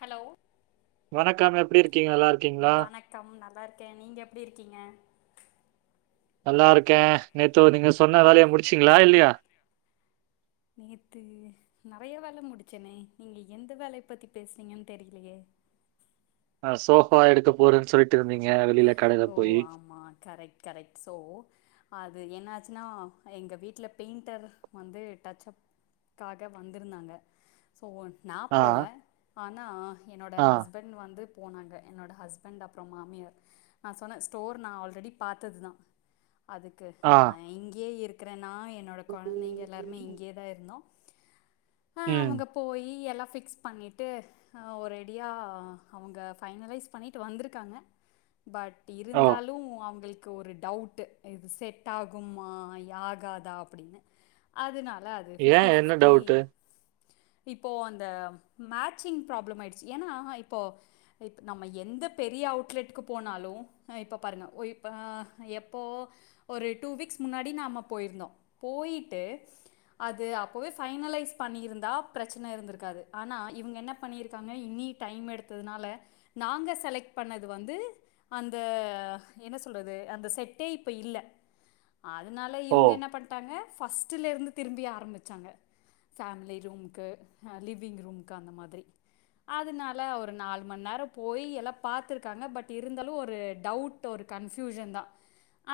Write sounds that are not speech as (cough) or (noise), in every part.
Hello வணக்கம் எப்டி இருக்கீங்க நல்லாருக் வணக்கம் நல்லாருக்கே நீங்க எப்டி இருக்கீங்க நல்லாருக்கே நேத்து நீங்க சொன்ன வேலய முடிச்சீங்ளா இல்லியா நேத்து நெறய வேல முடிச்சனே நீங்க எந்த வேலய பத்தி பேசுறீங்கன் தெரிலியே ஆ சோஃபா எடுக்க போறேன் சொல்ட்டு இருந்தீங்க வெளில கடைல ஓ போயி ஆமா கரெக்ட் கரெக்ட் சோ அ அது என்ன ஆச்சின்னா எங்க வீட்ல பெயிண்டர்ரு வந்து டச் அப் காக வந்திருந்தாங்க சோ நா ஆ, போல ஆனா என்னோட ஆ, ஹஸ்பண் ட் வந்து போனாங்க என்னோட ஹஸ்பண்ட் அப்றோ மாமியார் நா சொன்ன ஸ்டோர் நா ஆல்ரெடி பாத்தது தா அதுக்கு ஆ. நா இங்கே இருக் றனா என்னோட கொழந்தைங்க எல்லாருமே இங்கே தா இருந்தோ ம் க போயி எல்லா ஃபிக்ஸ் பண்ணிட்டு அ ஒரேடியா அவுங்க ஃபைனலைஸ் பண்ணிட்டு வந்த்ருக்காங்க பட் ஓ! இருந்தாலு அவுங்ளுக் கு ஒரு டவுட்டு இது செட் ஆகும்மா ஆகாதா அப்டின்னு அதுனால அத் ஏன் என்ன டவுட்டு இப்போ அந்த மேச்சிங் ப்ராப்ளம் ஆய்டிச்சு ஏன்னா இப்போ இப் நம்ம எந்த பெரிய அவுட்லெட்டுக்கு லனாலும் அ இப்போ பாருங்க இப்போ எப்போ ஒரு டூ வீக்ஸ் முன்னாடி நாம போயிருந்தோம் போயிட்டு அது அப்போவே ஃபைனலைஸ் பண்ணியிருந்தா பிரச்சன இருந்திருக்காது ஆனா இவுங்க என்ன பண்ணியிருக்காங்க இன்னி டைம் எடுத்ததுனால நாங்க செலக்ட் பண்ணது வந்து அந்த என்ன சொல்றது அந்த செட்டே இப்ப இல்ல அதுனால ஓ! இவுங்க என்ன பண்ட்டாங்க ஃபர்ஸ்ட்டுலருந்து திரும்பி ஆரம்பிச்சாங்க ஃபேமிலி ரூம்க்கு லிவிங் ரூம்க்கு அந்த மாதிரி அதுனால ஒரு நால் மண் நேரம் போய் எல்லா பாத்துருக்காங்க பட் இருந்தாலும் ஒரு டவுட்டு ஒரு கன்ஃபியூஷன் தா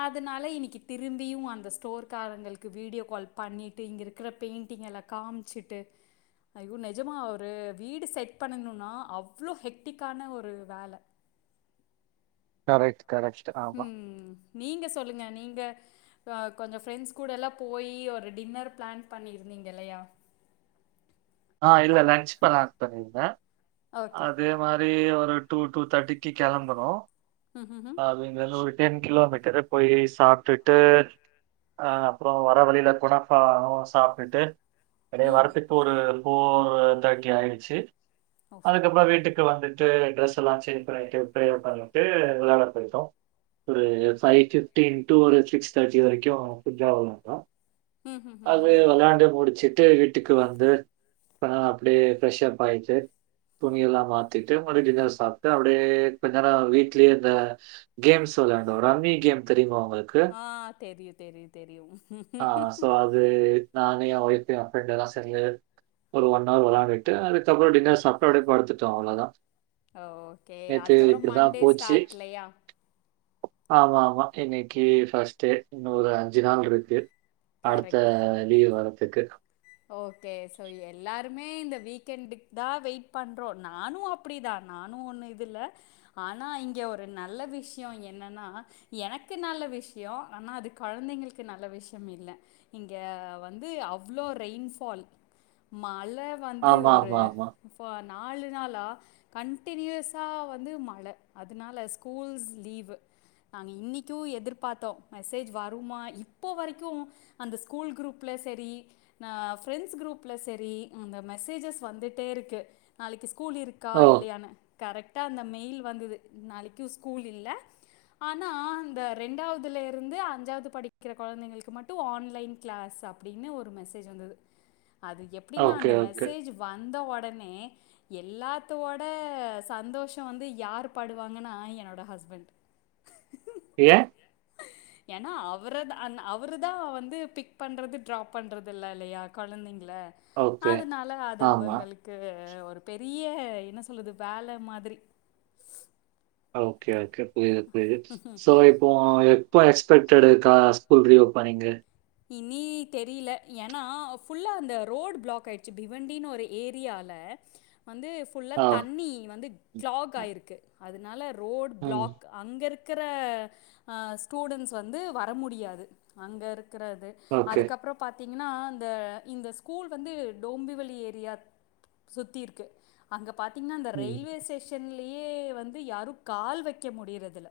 அதுனால இன்னிக்கி திரும்பியும் அந்த ஸ்டோர்க்காரங்களுக்கு வீடியோ கால் பண்ணிட்டு இங்க இருக்கிற பெயிண்டிங் எல்லாத் காம்ச்சிட்டு ஐயோ நெஜமா ஒரு வீடு செட் பண்ணணுனா அவ்ளோ ஹெக்டிக்கான ஒரு வேல கரெக்ட் கரெக்ட் ஆமா. ம் நீங்க சொல்லுங்க நீங்க கொஞ்ச ஃப்ரெண்ட்ஸ் கூடல்லா போய் ஒரு டின்னர் பிளான் பண்ணியிருந்தீங்க இல்லையா ஆ இல்ல லஞ்ச பல ஆத்தான இந்தங்க அ ஓகே. அதே மாரி ஒரு டூ டூ தேர்ட்டிக்கு கிளம்பறோ ம் ம்ம் அது இங்க இருந்து ஒரு டென் கிலோமீட்டர் போய் சாப்ட்டுட்டு அ அப்புற வர வழியில குணப்பா சாப்ட்டுட்டு ம் கிடையே ம் வரத்துக்கு ஒரு போர் தேர்ட்டி ஆயிடுச்சு ஓ! அதுக்கப்புற வீட்டுக் இங்க வந்துட்டு டிரஸ் எல்லா சேஞ் பண்ணிட்டு (unintelligible) விளட பத்து நிமிஷ ஒரு பைவ் ஃபிஃப்டின் டூ ஒரு சிக்ஸ் தேர்ட்டி வரைக்கு புசாலா ஆ அது ம்ஹ்ஹ்ஹ்ம். விளாண்டு முடிச்சுட்டு வீட்டுக்கு வந்து அப்படியே ஃப்ரெஷப் ஆயிட்டு துணிய எல்லாம் மாத்திட்டு முடிஞ்சதெல்லா சாப்ட்டு அப்படியே கொஞ்நேர வீட்ல அந்த கேம்ஸ் விளையாண்டோ ரம்மி கேம் தெரியுமா உங்களுக்கு ஆ தெரியு தெரியு தெரியு ஆ ஸோ அது நானு என் ஒய்ஃப் பிரண்டெல்லாம் சேந்து ஒரு ஒன் ஆர் விளாண்டுட்டு அதுக்கப்புற டின்னர் சாப்ட்டு அப்டியே படுத்துட்டோ அவ்ளோதா ஓகே அதுக்கப்புற மண்டே போச்சு. ஸ்டார்ட் இல்லையா ஆமா ஆமா இன்னைக்கு ஃபர்ஸ்டு இன்னு ஒரு அஞ்சு நாள் இருக்கு அடுத்த கரெக்ட். லீவு வரத்துக்கு ஓகே சோ எல்லாருமே இந்த வீக்கெண்டுக்கு தா வெயிட் பண்றோ நானு அப் அப்டிதா நானு ஒண்ணு இல்ல ஆனா இங்க ஒரு நல்ல விஷயம் என்னன்னா எனக்கு நல்ல விஷய ஆனா அது கொழந்தைங்களுக்கு நல்ல விஷய இல்ல இங்க வந்து அவ்வளோ ரெயின்ஃபால் மழை வந்து ஆமா ஒரு ஆமா ஆமா இப்போ நாலு நாளா கன்டினியூஸா வந்து மழை அதனால ஸ்கூல்ஸ் லீவு நாங்கள் இன்னைக்கு எதிர்பாத்தோ மெசேஜ் வருமா இப்போ வரைக்கு அந்த ஸ்கூல் குரூப்ல சேரி நான் பிரண்ட்ஸ் குரூப்பில சரி அந்த மெசேஜஸ் வந்துட்டே இருக்கு நாளைக்கு ஸ்கூல் இருக்கு கா ஓ இல்லையான கரெக்டா அந்த மெயில் வந்தது நாளைக்கு ஸ்கூல் இல்ல ஆனா இந்த ரெண்டாவதுல இருந்து அஞ்ஜாவது படிக்கிற கொழந்தைங்களுக்கு மட்டு ஆன்லைன் கிளாஸ் அப் அப்டின்னு ஒரு மெசேஜ் வந்தது அது எப்டின்னா ஓகே அந்த ஓகே மெசேஜ் வந்த உடனே எல்லாத்தோட சந்தோஷம் வந்து யார் படுவாங்கன்னா என்னோட ஹஸ்பண்ட் ஏன் ஏன்னா அவர அவரு தா வந்து பிக் பண்றது டிராப் பண்றது இல்ல இல்லையா கொழந்தைங்கள ஓகே அதனால அது ஆமா அவங்களுக் ஒரு பெரிய என்ன சொல்லுது வேலை மாதிரி ஓகே ஓகே புரியுது புரியுது சோ இப்போ எப்போ எக்ஸ்பெக்டடுக்க ஸ்கூல் ரீஓபனிங்கு இனி தெரியல ஏன்னா ஃபுல்லா அந்த ரோடு பிளாக் ஆயிடுச்சு பிவண்டினு ஒரு ஏரியால வந்து புல்லா ஆ தண்ணி வந்து கிளாக் ஆயிருக்கு அதனால ரோடு ம் பிளாக் அங்கே இருக்கிற ஸ்டூடெண்ட்ஸ் வந்து வர முடியாது அங்கே இருக்கிறது ஓகே அதுக்கப்புற பாத்தீங்கன்னா இந்த இந்த ஸ்கூல் வந்து டோம்பிவலி ஏரியா சுத்தி இருக்கு அங்க பாத்தீங்கன்னா அந்த ம் ரயில்வே ஸ்டேஷன் செல்லியே வந்து யாரு கால் வைக்க முடியிறதுல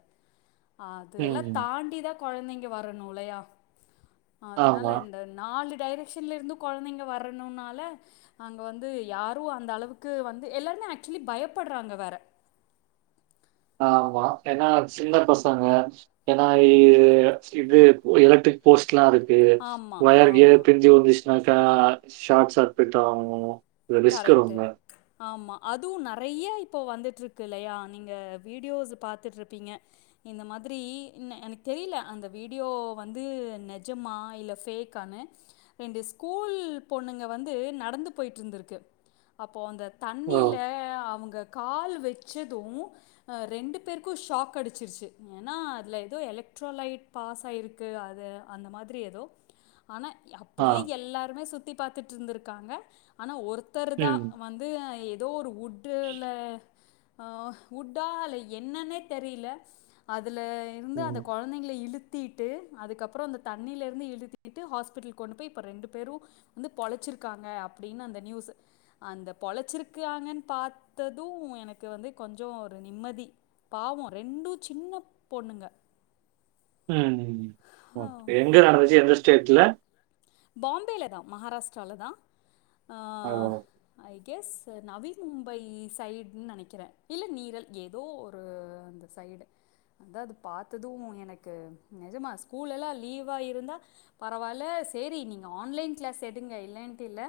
அதெல்லா ம் தாண்டிதா குழந்தைங்க வரணு லையா ஆதுனால ஆமா இந்த நாலு டைரெக்ஷன்ல இருந்து கொழந்தைங்க வரணுனால அங்க வந்து யாரு அந்த அளவுக்கு வந்து எல்லாருமே ஆக்சுவலி பயப்பட்றாங்க வேற ஆ மா ஏன்னா சின்ன பசங்க ஏன்னா இ இது எலக்ட்ரி போஸ்ட்லா ருக்கு ஆமா வயார் கேர் ஆமா பிரிஞ்சி வந்திச் நாக்கா ஷாட் சர்ப்பிட்தா வாங்குவோ கரெக்ட்டு ஆமா அதுவு நறைய்யா இப்போ வந்துட்டருக்கு இல்லையா நீங்க வீடியோஜ் பாத்துட்டுருப்பீங்க இந்த மாதிரி இன்னே எனக் தெரியல அந்த வீடியோ வந்து நெஜமா இல்ல ஃபேக் கான ரெண்டு ஸ்கூல் பொண்ணுங்க வந்து நடந்து போய்ட்ருந்துரு க்கு அப்போ அந்த ஓ! தண்ணிலே அவங்க கால் வச்சதூ அ ரெண்டு பேர்க்கு ஷாக் அடிச்சிர்ச்சு ஏன்னா அதுல எதோ எலக்ட்ரோலைட் பாஸ் ஆய்ருக்கு அது அந்த மாதிரி எதோ ஆனா இ அப் ஆ. ப்படியே எல்லாருமே சுத்தி பார்த்துட்டு இருந்திருக்காங்க ஆனா ஒருத்தர் ம். தான் வந்து து அ எதோ ஒரு உட்டுல அ உஹ் உட்டா அல என்னன்னே தெரில அதுல இருந்து அந்த ம். கொழ ந்தைங்கள இழுத்தீட்டு அதுக்கப்றோ அந்த தண்ணில இருந்து இழுத்திட்டு ஹாஸ்பிட்டல் கொண்டு போய் இப்ப ரெண்டு பேரு வந்து பொழச்சிருக்காங்க அப்டின்னு அந்த ந்யூஸு அந்த பொழச்சிருக்காங்கன் பாத்தது எனக்கு வந்து கொஞ்சோ ஒரு நிம்மதி பாவோ ரெண்டு சின்ன பொண்ணுங்க ம்ம்ம் ஆ, ஓகே எங்க நடந்துச்சி எந்த ஸ்டேட்ல பாம்பேல தா மஹாராஸ்ட்ரால தா ஆ ஓ! I guess Navi Mumbai side நெனைக்கிறே இல்ல நீரல் எதோ ஒரு அந்த சைடு அத்தா அது பாத்தது எனக்கு நெஜமா ஸ்கூலெல்லா லீவா இருந்தா பரவால்ல சேரி னர் ரன்னர் ஆன்லைன் க்ளாஸ் எடுங்க இல்லன்ட்டு இல்ல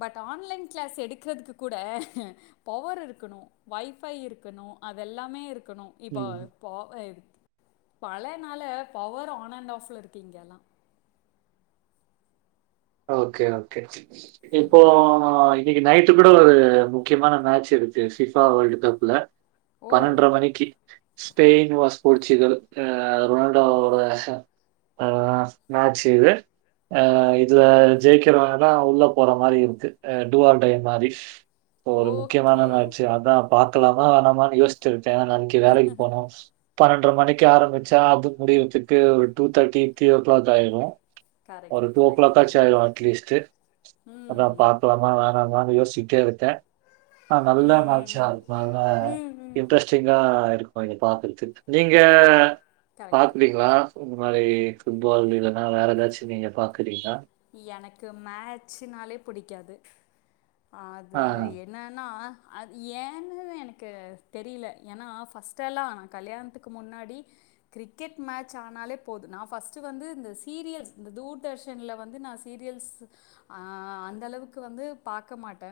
பட் ஆன்லைன் க்ளாஸ் எடுக்றதுக்கு கூட பவர் இருக்கதணு வைஃபை இருக்கணு அதெல்லாமே இருக்கணு இப்பா ம். பா எடுத் பழேனால பவர் ஆன் அண்ட் ஆஃப்ல இர்க்கு இங்கெல்லா ஓகே ஓகே கெட்ச்சிர்ச்சு இப்போ ஆய் இ நைட்டு கூட ஒரு முக்கியமான மேச் இருக்கு சிஃபா வேல்டு் கப்புல ஓ பன்னெண்ட்ர மணிக்கி ஸ்பெய்ன் வாஸ் போர்ச்சுகல் அ ரொனால்டோ அவரோட ஆ நாச் செய்து ஆ எத் இதுல ஜெயிக்கிறோன்னா உள்ள போற மாரி இருக்கு அ டூவா டையம் மாரி போ ஒரு முக்யமான ஓகே மேச்சு அதா பா்கக்கலாமா வேனாமான் யோஸ்ச்சிருக்கே ஏனன் இ வேலைக்கு போனு பன்னெண்ட்ர மணிக்கி ஆரம்பிச்சா அதுக் முடியறத்துக்கு ஒரு டூ தட்டி த்ரீ ஓ க்ளாக் ஆய்ரு கரெக்ட் கரக்ட் கச்சாய்ரோ அட்லீஸ்ட்டு அதா ம் பாக்கலாமா வேணாமான் யோஸ்ச்சிட்டே இருக்கே ஆ நல்ல ம் ம் ம் நாச்சியாள் நால ம் ம் இன்ட்ரஸ் ச்சிங்கா இருக்மா நீங்க பாத்துற்த்துக் நீங்க கரெக்ட் பாக்குறீங்ளா இந்த மாரி ஃபுட்பால் இல்லன்னா வேற் ஏதாச்சி நீங்க பாக்குறீன்னா எனக்கு மேச்சுனாலே புடிக்காது ஆது ஆ, என் என்னன்னா அ அத் ஏன்னு எனக்கு தெரில ஏன்னா ஃபஸ்ட்டல்லா நா கல்யாண்த்துக் க்கு முன்னாடி கிரிக்கெட் மேட்ச் ஆனாலே போது நா ஃபர்ஸ்ட் வந்து இந்த சீரியல்ஸ் இந்த தூர்தர்ஷன்ல வந்து நா வந்து சீரியல்ஸ் அந்த அளவுக்கு வந்து பாக்க மாட்டே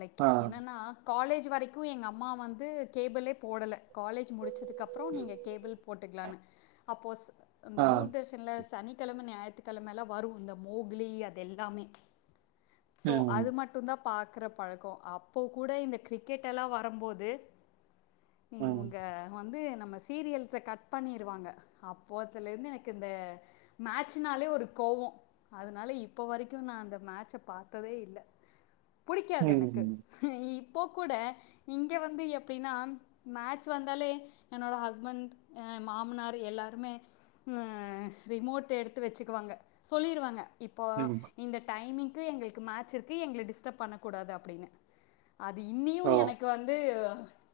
லைக் ஆ, என்னன்னா காலேஜ் வரைக்கு எங்க அம்மா வந்து கேபிளே போடல காலேஜ் முடிச்சதுக்கு அப்றோ ம். நீங்கே கேபிள் போட்டுக்கலனு அப்போ இந்த ஆ, தூர்தர்ஷ் சனிக்கெழம ஞாயித்துக்கெழம லா வரு இந்த முகிலி அது எல்லாமே ஸோ அது ம், மட்டு தா பாக்கிற பழக்கோ அப்போ கூட இந்த கிரிக்கெட் எல்லா வரும்போது நீ ம், உங்க வந்து நம்ம சீரியல் கட் பண்ணிடுவாங்க அப்போதுல இருந்து எனக்கு இந்த மேட்சனாலே ஒரு கோவோ அதனாலே இப்போ வரைக்கு நா அந்த மேட்சே பாக்கவே இல்ல பிடிக்காது எனக்கு ம், இப்போ கூட இங்கே வந்து எப்டினா மேட்ச் வந்தாலே என்னோட ஹஸ்பண்ட் எ மாமனார் எல்லாருமே ரிமோட் எடுத்து வச்சுக்குவாங்க சொல்லிருவாங்க இப்போ ம். இந்த டைமிங் எங்களுக்கு மேட்ச் இருக்கு எங்கள டிஸ்டரப் பண்ணக்கூடாது அப்டின்னு அது இன்னியு ஓ! எனக்கு வந்து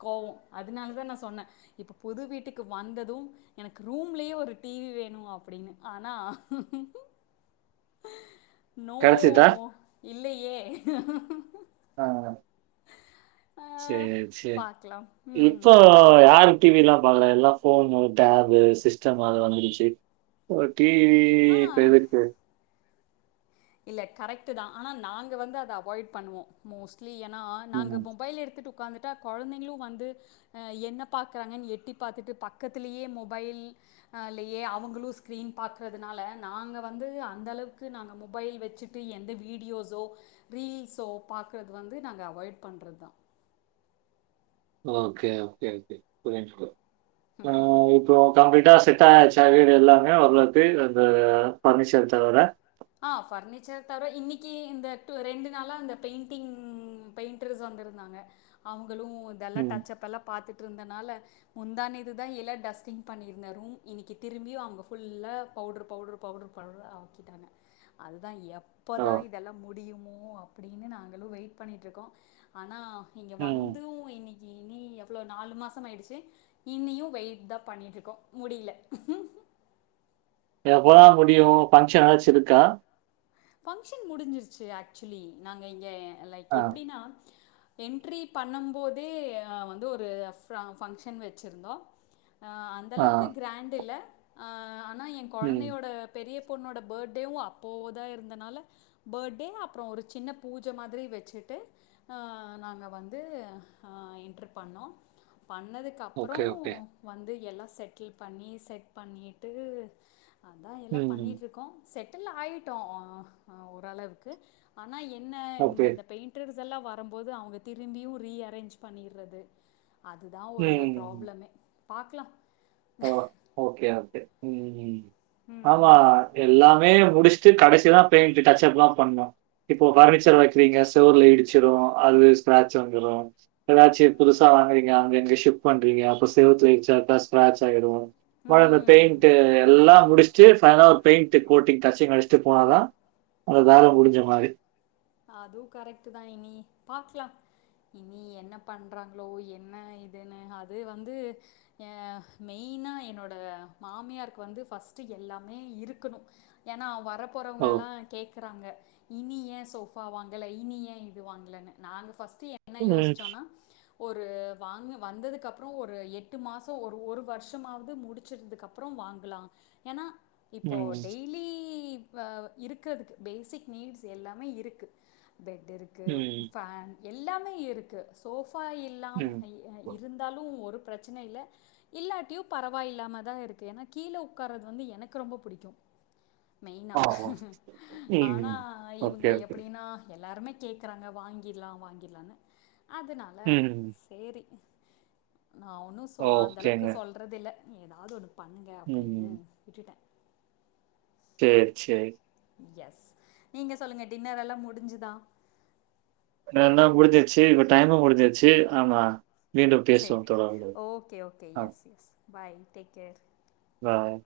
கோவோ அதனால தா நா சொன்னே இப்ப புது வீட்டுக்கு வந்தது எனக்கு ரூம்லயே ஒரு டிவி வேணு அப்டின்னு ஆனா நோ கெடைச்சுதா? இல்லையே ஆ ஆ, செரி செரி பார்க்கலாம் இப்போ இப்போ ம் யாரு டிவிலா பாக்குறா எல்லா ஃபோனு டேப்பு சிஸ்டம் அது வந்துடுச்சு ஓ டிவி இப்ப ஆ எதுக்கு இல்ல கரெக்ட் தா ஆனா நாங்க வந்து அத அவாய்ட் பண்ணுவோ மோஸ்ட்லி ஏன்னா நாங்க ம். மொபைல் எடுத்துட்டு உட்காந்துட்டா கொழந்தைங்களு வந்து என்னே பாக்குறாங்கன்னு எட்டி பாத்துட்டு பக்கத்திலேயே மொபைல் ஆலையே அவங்களு ஸ்கிரீன் பாக்கறதுனால நாங்க வந்து அந்த அளவுக்கு நாங்க மொபைல் வச்சுட்டு எந்த வீடியோஸ்ஸோ ரீல்ஸோ பாக்குறது வந்து நாங்க அவாய்ட் பண்ணுறது தா ஓகே ஓகே ஓகே புரியுது ப்ரோ ஆ கம்ப்ளீட்டா செட் ஆயாச்சா வீடு எல்லாமே ஓரளவுக்கு அந்த ஃபர்னிச்சர் தவிர ஆ ஃபர்னிச்சர் தவிர இன்னைக்கு இந்த எடத்தல ரெண்டு நாளா இந்த பெயிண்டிங் ம் பெயிண்டர்ஸ் வந்திருந்தாங்க அவங்களு இதெல்லா ம். டச் அப் எல்லா பாத்துட்டு இருந்தனால முந்தா நேத்துதா எல்லா டஸ்டிங் பண்ணிருந்தே ரூம் இன்னைக்கி திரும்பி அவங்க ஃபுல்லா பவுடர் பவுடர் பவுட்ரு பவு ஆக்கிட்டாங்க அதுதா ஓ! எப்பதா இதெல்லா முடியுமோ அப்டினு நாங்களு வெயிட் பண்ணிட்டு இருக்கோ ஆனா நீங்க ம். வந்து இன்னைக் இனி எவ்ளோ நாலு மாசம் ஆயிடுச்சு இனியு வெயிட் தா பண்ணிட்டு இருக்கோ முடியல எப்போதா முடியு பங்க்ஷன்னாச்சு இருக்கா ஃபங்க்ஷன் முடிஞ்சிருச்சு ஆக்சுவலி நாங்க இங்க லைக் ஆ. எப்டின்னா என்ட்ரி பண்ணும் போதே வந்து ஒரு ஃபங்க்ஷன் வச்சிருந்தோ அ அந்த ஆ. அளவுக்கு கிராண்ட் இல்ல ஆனா ஏ ம். கொழந்தையோட பெரிய பொண்ணோட பர்த்டேவு அப்போ தா இருந் னால பர்த்டே அப்றோ ஒரு சின்ன பூஜ மாதிரி வச்சுட்டு அ நாங்க வந்து அ என்டர் பண்ணோ பண்ணதுக் கப்றோ ஓகே, ஓகே. வந்து எல்லா செட்டில் பண்ணி செட் பண்ணிட்டு அதா எல்லா ம். பண்ணிட்டுருக்கோ செட்டில் ஆயிட்டோ அ ஓரளவுக்கு ஆனா என்ன இங்க ஓகே. இந்த பெயிண்டர்ஸ் எல்லா வரம்போது அவுங்க திரும்பியு ரீ அரேஞ்ச் பண்ணிற்றது அதுதா ஒரு ம். ப்ராப்ளமே பாக்லா ஓகே ஓகே ம் ஆமா ம் எல்லாமே முடிச்சுட்டு கடைசிதா பெயிண்டு டச்ச அப் லா பண்ணோ இப்போ பர்னிச்சர் வைக்கிறீங்க செவுர்ல இடிச்சிரு அது ஸ்க்ராச் வந்துரு ஏதாச்சு புதுசா வாங்குறீங்க அங்க இங்க சிப்ட் பண்றீங்க அப்போ செவுத்துல இடிச்சா ஸ்க்ராட்ச் ஆய்ரு அவளதா ம் பெயிண்டு எல்லா முடிச்சிட்டு பைனலா பெயிண்டு கோட்டிங் டச்சிங் அடிச் ச்சு போனாதா அந்த வேல முடிஞ்ச மாரி அதுவு கரெக்டுதா இனி பாக்லா இனி என்ன பண்ணுறாங்ளோ என்ன இதுனு அது வந்து எ மெயினா என்னோட மாமியாருக்கு வந்து பஃர்ஸ்டு எல்லாமே இருக்குணு ஏனா அவு வரப்போறவங்க ஓ. எல்லா கேக்குறாங்க இனி ஏ சோ பா வாங்கல இனி ஏ இது வாங்லனு நாங்க பஸ்ட்டு என்ன ம். யோசிச்சோனா ஒரு வாங்க வந்ததுக்கப்புற ஒரு எட்டு மாச ஒரு ஒரு வர்ஷமாவ்து முடிச்சதுக்கப் அப்புற வாங்கலா ஏனா இப்போ ம். டெய்லி இப்ப இருக்கிறதுக்கு பேசிக் நீட்ஸ் எல்லாமே இருக்கு பெட் இருக்கு ம். ஃபேன் எல்லாமே இருக்கு சோஃபா ம். இல்லாமயா இருந்தாலு ஒரு பிரச்சன இல்ல இல்லாட்டியு பரவாயில்லாம தா இருக்கு ஏனா கீழ உக்காரது வந்து எனக்கு ரொம்ப புடிக்கு மெயினா ஆ. ஆனா ம். இவுங்க ஓகே, எப் ஓகே. நா எல்லாருமே கேக்குறாங்க வாங்கிர்லா வாங்கிர்லானு அதனால ம். சேரி நா ஒன்னு சொ அந்த அளவுக்கு ஓகேங்க. சொல்றதில்ல ஏதாவது ஒன்னு பண்ணுங்க அப்படினு ம். விட்டுட்ட சேர் செரிங் எஸ் நீங்க சொல்லுங்க டின்னரெல்லா முடிஞ்சுதா இன்னனா முடிஞ்சிருச்சு இப்ப டைமு முடிஞ்சிருச்சு ஆமா மீண்டும் பேசுவோம் சரி தொடர்ந்து. ஓகே ஓகே அ. Yes yes bye take care பாய்